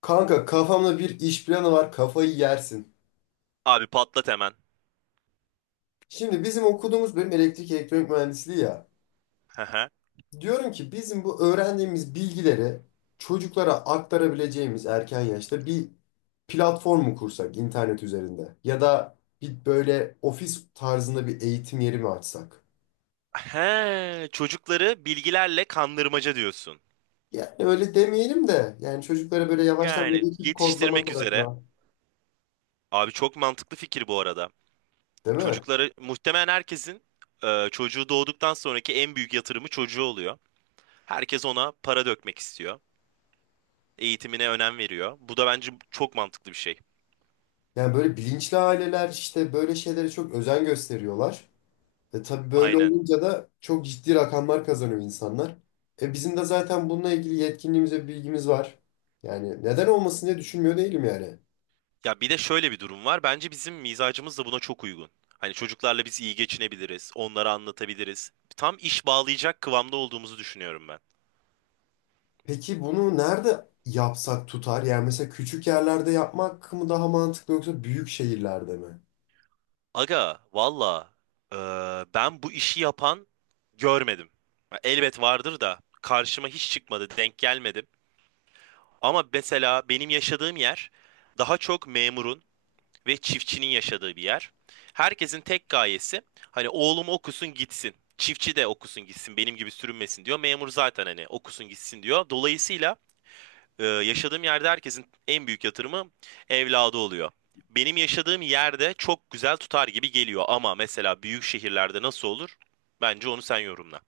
Kanka kafamda bir iş planı var, kafayı yersin. Abi patlat hemen. Şimdi bizim okuduğumuz bölüm elektrik elektronik mühendisliği ya. Hı hı. Diyorum ki bizim bu öğrendiğimiz bilgileri çocuklara aktarabileceğimiz erken yaşta bir platform mu kursak internet üzerinde? Ya da bir böyle ofis tarzında bir eğitim yeri mi açsak? He, çocukları bilgilerle kandırmaca diyorsun. Yani öyle demeyelim de yani çocuklara böyle yavaştan Yani böyle bir kodlama yetiştirmek üzere. tarafına, Abi çok mantıklı fikir bu arada. değil mi? Çocukları muhtemelen herkesin çocuğu doğduktan sonraki en büyük yatırımı çocuğu oluyor. Herkes ona para dökmek istiyor. Eğitimine önem veriyor. Bu da bence çok mantıklı bir şey. Yani böyle bilinçli aileler işte böyle şeylere çok özen gösteriyorlar. E tabii böyle Aynen. olunca da çok ciddi rakamlar kazanıyor insanlar. E bizim de zaten bununla ilgili yetkinliğimiz ve bilgimiz var. Yani neden olmasın diye düşünmüyor değilim yani. Ya bir de şöyle bir durum var. Bence bizim mizacımız da buna çok uygun. Hani çocuklarla biz iyi geçinebiliriz, onlara anlatabiliriz. Tam iş bağlayacak kıvamda olduğumuzu düşünüyorum ben. Peki bunu nerede yapsak tutar? Yani mesela küçük yerlerde yapmak mı daha mantıklı yoksa büyük şehirlerde mi? Aga valla ben bu işi yapan görmedim. Ya elbet vardır da karşıma hiç çıkmadı, denk gelmedim. Ama mesela benim yaşadığım yer daha çok memurun ve çiftçinin yaşadığı bir yer. Herkesin tek gayesi hani oğlum okusun gitsin. Çiftçi de okusun gitsin benim gibi sürünmesin diyor. Memur zaten hani okusun gitsin diyor. Dolayısıyla yaşadığım yerde herkesin en büyük yatırımı evladı oluyor. Benim yaşadığım yerde çok güzel tutar gibi geliyor ama mesela büyük şehirlerde nasıl olur? Bence onu sen yorumla.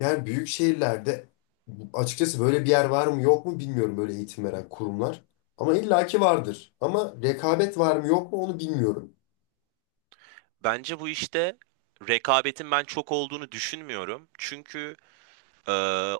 Yani büyük şehirlerde açıkçası böyle bir yer var mı yok mu bilmiyorum, böyle eğitim veren kurumlar. Ama illaki vardır. Ama rekabet var mı yok mu onu bilmiyorum. Bence bu işte rekabetin ben çok olduğunu düşünmüyorum. Çünkü e,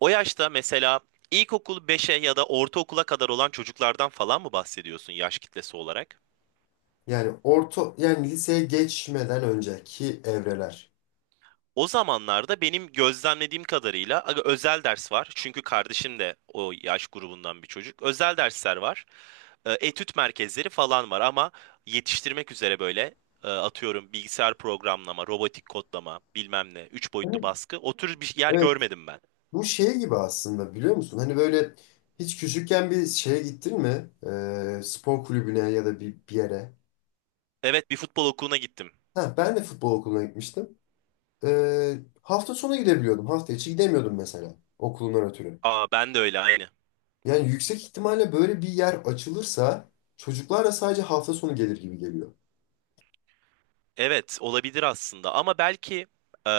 o yaşta mesela ilkokul beşe ya da ortaokula kadar olan çocuklardan falan mı bahsediyorsun yaş kitlesi olarak? Yani orta, yani liseye geçmeden önceki evreler. O zamanlarda benim gözlemlediğim kadarıyla aga, özel ders var. Çünkü kardeşim de o yaş grubundan bir çocuk. Özel dersler var. Etüt merkezleri falan var ama yetiştirmek üzere böyle atıyorum bilgisayar programlama, robotik kodlama, bilmem ne, üç boyutlu Evet, baskı o tür bir yer evet. görmedim ben. Bu şey gibi aslında, biliyor musun? Hani böyle hiç küçükken bir şeye gittin mi? Spor kulübüne ya da bir yere. Evet, bir futbol okuluna gittim. Ha, ben de futbol okuluna gitmiştim. Hafta sonu gidebiliyordum. Hafta içi gidemiyordum mesela, okulundan ötürü. Aa, ben de öyle aynı. Yani yüksek ihtimalle böyle bir yer açılırsa çocuklar da sadece hafta sonu gelir gibi geliyor. Evet, olabilir aslında ama belki e,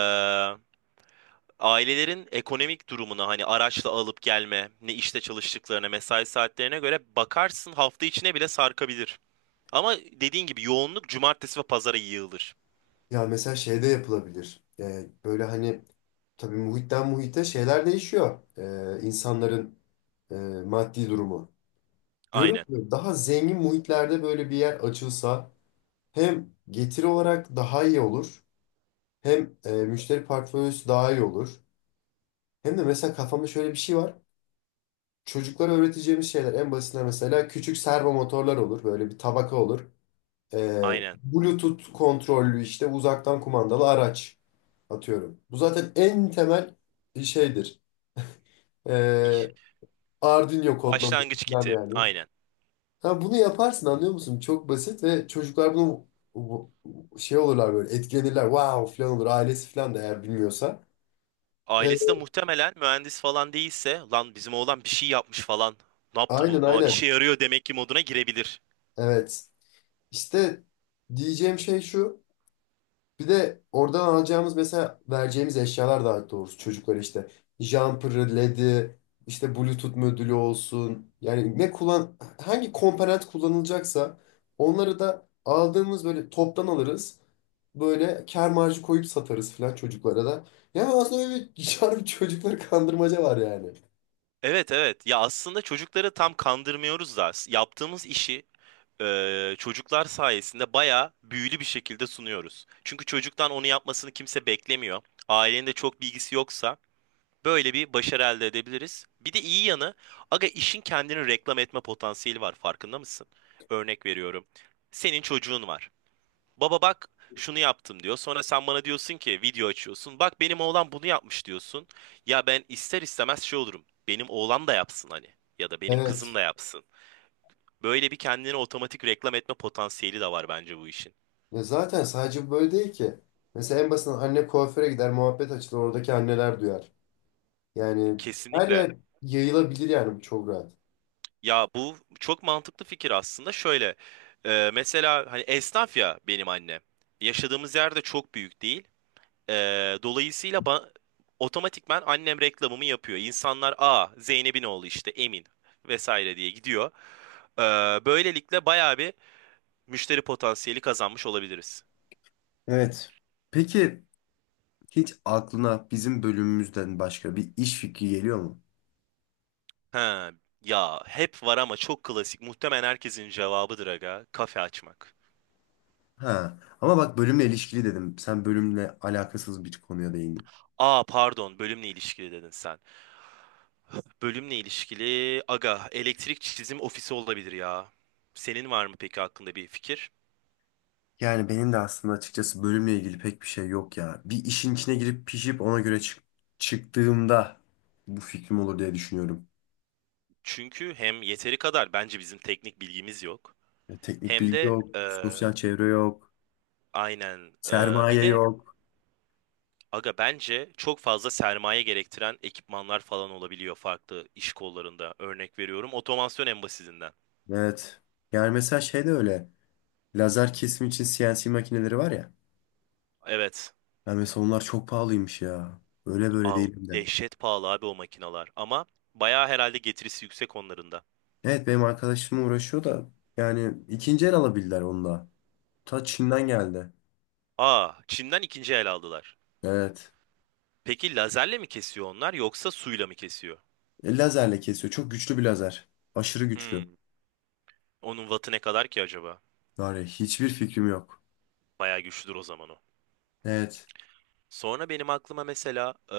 ailelerin ekonomik durumuna hani araçla alıp gelme, ne işte çalıştıklarına, mesai saatlerine göre bakarsın hafta içine bile sarkabilir. Ama dediğin gibi yoğunluk cumartesi ve pazara yığılır. Ya mesela şeyde yapılabilir. Böyle hani tabii muhitten muhite şeyler değişiyor. İnsanların e, maddi durumu. Diyorum Aynen, ki daha zengin muhitlerde böyle bir yer açılsa hem getiri olarak daha iyi olur hem müşteri portföyüsü daha iyi olur. Hem de mesela kafamda şöyle bir şey var. Çocuklara öğreteceğimiz şeyler en basitinden mesela küçük servo motorlar olur. Böyle bir tabaka olur. Aynen. Bluetooth kontrollü işte uzaktan kumandalı araç atıyorum. Bu zaten en temel şeydir. İh. E, Arduino kodlaması Başlangıç falan kiti. yani. Aynen. Ha, bunu yaparsın, anlıyor musun? Çok basit ve çocuklar bunu şey olurlar, böyle etkilenirler. Wow falan olur, ailesi falan da eğer bilmiyorsa. E, Ailesi de muhtemelen mühendis falan değilse lan bizim oğlan bir şey yapmış falan. Ne yaptı aynen bu? O işe aynen. yarıyor demek ki moduna girebilir. Evet. İşte diyeceğim şey şu. Bir de oradan alacağımız, mesela vereceğimiz eşyalar daha doğrusu çocuklara, işte jumper'ı, LED'i, işte Bluetooth modülü olsun. Yani ne kullan Hangi komponent kullanılacaksa onları da aldığımız böyle toptan alırız. Böyle kâr marjı koyup satarız falan çocuklara da. Yani aslında öyle bir harbi çocukları kandırmaca var yani. Evet, evet. Ya aslında çocukları tam kandırmıyoruz da yaptığımız işi çocuklar sayesinde bayağı büyülü bir şekilde sunuyoruz. Çünkü çocuktan onu yapmasını kimse beklemiyor. Ailenin de çok bilgisi yoksa böyle bir başarı elde edebiliriz. Bir de iyi yanı aga, işin kendini reklam etme potansiyeli var, farkında mısın? Örnek veriyorum. Senin çocuğun var. Baba bak, şunu yaptım diyor. Sonra sen bana diyorsun ki video açıyorsun. Bak, benim oğlan bunu yapmış diyorsun. Ya ben ister istemez şey olurum. Benim oğlan da yapsın hani. Ya da benim kızım Evet. da yapsın. Böyle bir kendine otomatik reklam etme potansiyeli de var bence bu işin. Ya zaten sadece böyle değil ki. Mesela en basitinden anne kuaföre gider, muhabbet açılır, oradaki anneler duyar. Yani her Kesinlikle. yer yayılabilir yani, bu çok rahat. Ya bu çok mantıklı fikir aslında. Şöyle mesela hani esnaf ya benim annem. Yaşadığımız yerde çok büyük değil. Dolayısıyla otomatikman annem reklamımı yapıyor. İnsanlar, aa, Zeynep'in oğlu işte Emin vesaire diye gidiyor. Ee, Böylelikle bayağı bir müşteri potansiyeli kazanmış olabiliriz. Evet. Peki hiç aklına bizim bölümümüzden başka bir iş fikri geliyor mu? Ha, ya hep var ama çok klasik. Muhtemelen herkesin cevabıdır aga. Kafe açmak. Ha. Ama bak, bölümle ilişkili dedim. Sen bölümle alakasız bir konuya değindin. Aa, pardon, bölümle ilişkili dedin sen. Bölümle ilişkili aga, elektrik çizim ofisi olabilir ya. Senin var mı peki hakkında bir fikir? Yani benim de aslında açıkçası bölümle ilgili pek bir şey yok ya. Bir işin içine girip pişip ona göre çıktığımda bu fikrim olur diye düşünüyorum. Çünkü hem yeteri kadar bence bizim teknik bilgimiz yok. Ya teknik Hem bilgi de yok, sosyal çevre yok, aynen, bir sermaye de yok. aga bence çok fazla sermaye gerektiren ekipmanlar falan olabiliyor farklı iş kollarında. Örnek veriyorum, otomasyon en basitinden. Evet. Yani mesela şey de öyle. Lazer kesim için CNC makineleri var ya. Evet. Ya mesela onlar çok pahalıymış ya. Öyle böyle Aa, değil hem de. dehşet pahalı abi o makinalar ama bayağı herhalde getirisi yüksek onların da. Evet, benim arkadaşım uğraşıyor da yani ikinci el alabildiler onu da. Ta Çin'den geldi. Aa, Çin'den ikinci el aldılar. Evet. Peki lazerle mi kesiyor onlar yoksa suyla mı kesiyor? Lazerle kesiyor. Çok güçlü bir lazer. Aşırı güçlü. Hmm. Onun wattı ne kadar ki acaba? Var ya, hiçbir fikrim yok. Bayağı güçlüdür o zaman o. Evet. Sonra benim aklıma mesela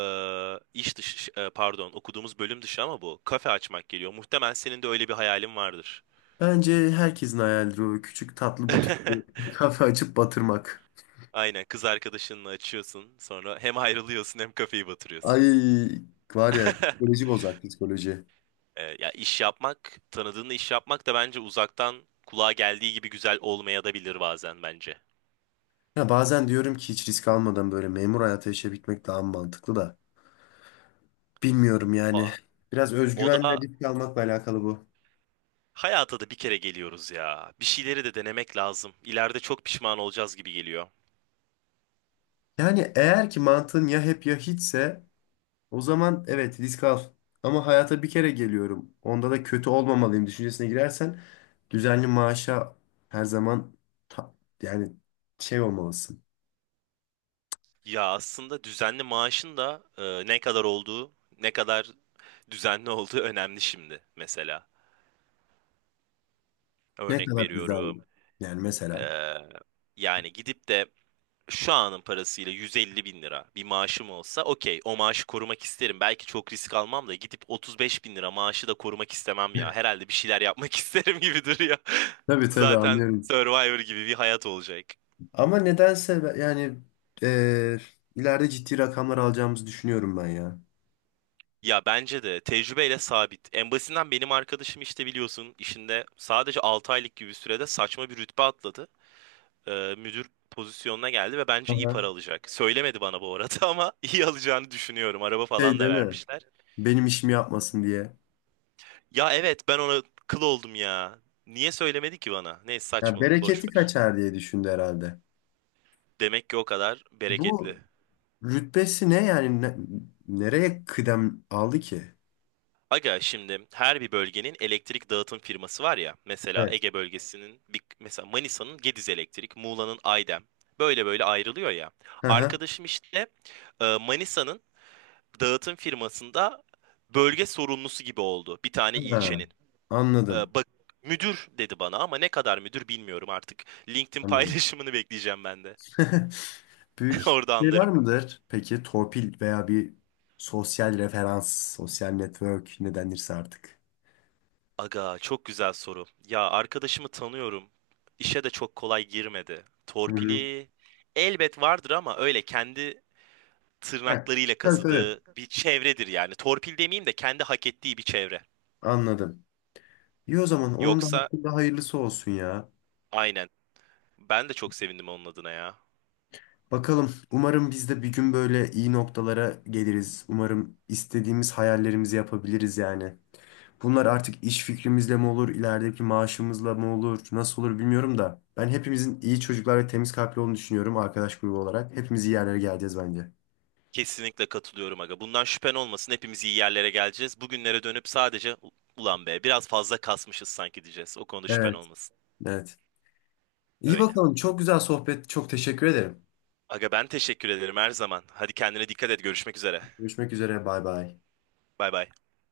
iş dışı, pardon, okuduğumuz bölüm dışı ama bu kafe açmak geliyor. Muhtemelen senin de öyle bir hayalin vardır. Bence herkesin hayalidir o küçük tatlı butik bir kafe açıp batırmak. Aynen, kız arkadaşınla açıyorsun sonra hem ayrılıyorsun hem kafeyi Ay, batırıyorsun. var ya, psikoloji bozar psikoloji. Ya iş yapmak, tanıdığınla iş yapmak da bence uzaktan kulağa geldiği gibi güzel olmayabilir bazen bence. Ya bazen diyorum ki hiç risk almadan böyle memur hayatı yaşayabilmek daha mantıklı da. Bilmiyorum yani. Aa, Biraz o özgüven ve da, risk almakla alakalı bu. hayata da bir kere geliyoruz ya. Bir şeyleri de denemek lazım. İleride çok pişman olacağız gibi geliyor. Yani eğer ki mantığın ya hep ya hiçse o zaman evet, risk al. Ama hayata bir kere geliyorum, onda da kötü olmamalıyım düşüncesine girersen düzenli maaşa her zaman ta- yani şey olmalısın. Ya aslında düzenli maaşın da ne kadar olduğu, ne kadar düzenli olduğu önemli şimdi mesela. Ne Örnek kadar düzenli. veriyorum. Yani mesela. e, Yani gidip de şu anın parasıyla 150 bin lira bir maaşım olsa okey, o maaşı korumak isterim. Belki çok risk almam da gidip 35 bin lira maaşı da korumak istemem ya. Herhalde bir şeyler yapmak isterim gibi duruyor. Tabii tabii, Zaten anlıyorum. Survivor gibi bir hayat olacak. Ama nedense yani eee, ileride ciddi rakamlar alacağımızı düşünüyorum ben ya. Ya bence de tecrübeyle sabit. En basitinden benim arkadaşım işte biliyorsun, işinde sadece 6 aylık gibi bir sürede saçma bir rütbe atladı. Müdür pozisyonuna geldi ve bence iyi Aha. para alacak. Söylemedi bana bu arada ama iyi alacağını düşünüyorum. Araba falan Şey da değil mi? vermişler. Benim işimi yapmasın diye. Ya evet, ben ona kıl oldum ya. Niye söylemedi ki bana? Neyse, Ya saçmalık, boş bereketi ver. kaçar diye düşündü herhalde. Demek ki o kadar Bu bereketli. rütbesi ne yani? Nereye kıdem aldı ki? Aga, şimdi her bir bölgenin elektrik dağıtım firması var ya. Mesela Evet. Ege bölgesinin mesela Manisa'nın Gediz Elektrik, Muğla'nın Aydem. Böyle böyle ayrılıyor ya. Hı hı. Arkadaşım işte Manisa'nın dağıtım firmasında bölge sorumlusu gibi oldu bir tane Ha, ilçenin. Anladım. Bak, müdür dedi bana ama ne kadar müdür bilmiyorum artık. LinkedIn Anladım. paylaşımını bekleyeceğim ben de. Büyük Orada şeyler anlarım. midir? Peki torpil veya bir sosyal referans, sosyal network ne denirse artık. Aga, çok güzel soru. Ya arkadaşımı tanıyorum. İşe de çok kolay girmedi. Hı hı. Torpili elbet vardır ama öyle kendi Evet, tırnaklarıyla tabii tabii. kazıdığı bir çevredir yani. Torpil demeyeyim de kendi hak ettiği bir çevre. Anladım. İyi, o zaman onun da Yoksa, hakkında hayırlısı olsun ya. aynen. Ben de çok sevindim onun adına ya. Bakalım. Umarım biz de bir gün böyle iyi noktalara geliriz. Umarım istediğimiz hayallerimizi yapabiliriz yani. Bunlar artık iş fikrimizle mi olur, ilerideki maaşımızla mı olur, nasıl olur bilmiyorum da. Ben hepimizin iyi çocuklar ve temiz kalpli olduğunu düşünüyorum arkadaş grubu olarak. Hepimiz iyi yerlere geleceğiz bence. Kesinlikle katılıyorum aga. Bundan şüphen olmasın. Hepimiz iyi yerlere geleceğiz. Bugünlere dönüp sadece ulan be biraz fazla kasmışız sanki diyeceğiz. O konuda şüphen Evet, olmasın. evet. İyi Öyle. bakalım. Çok güzel sohbet. Çok teşekkür ederim. Aga, ben teşekkür ederim her zaman. Hadi kendine dikkat et. Görüşmek üzere. Görüşmek üzere. Bay bay. Bay bay.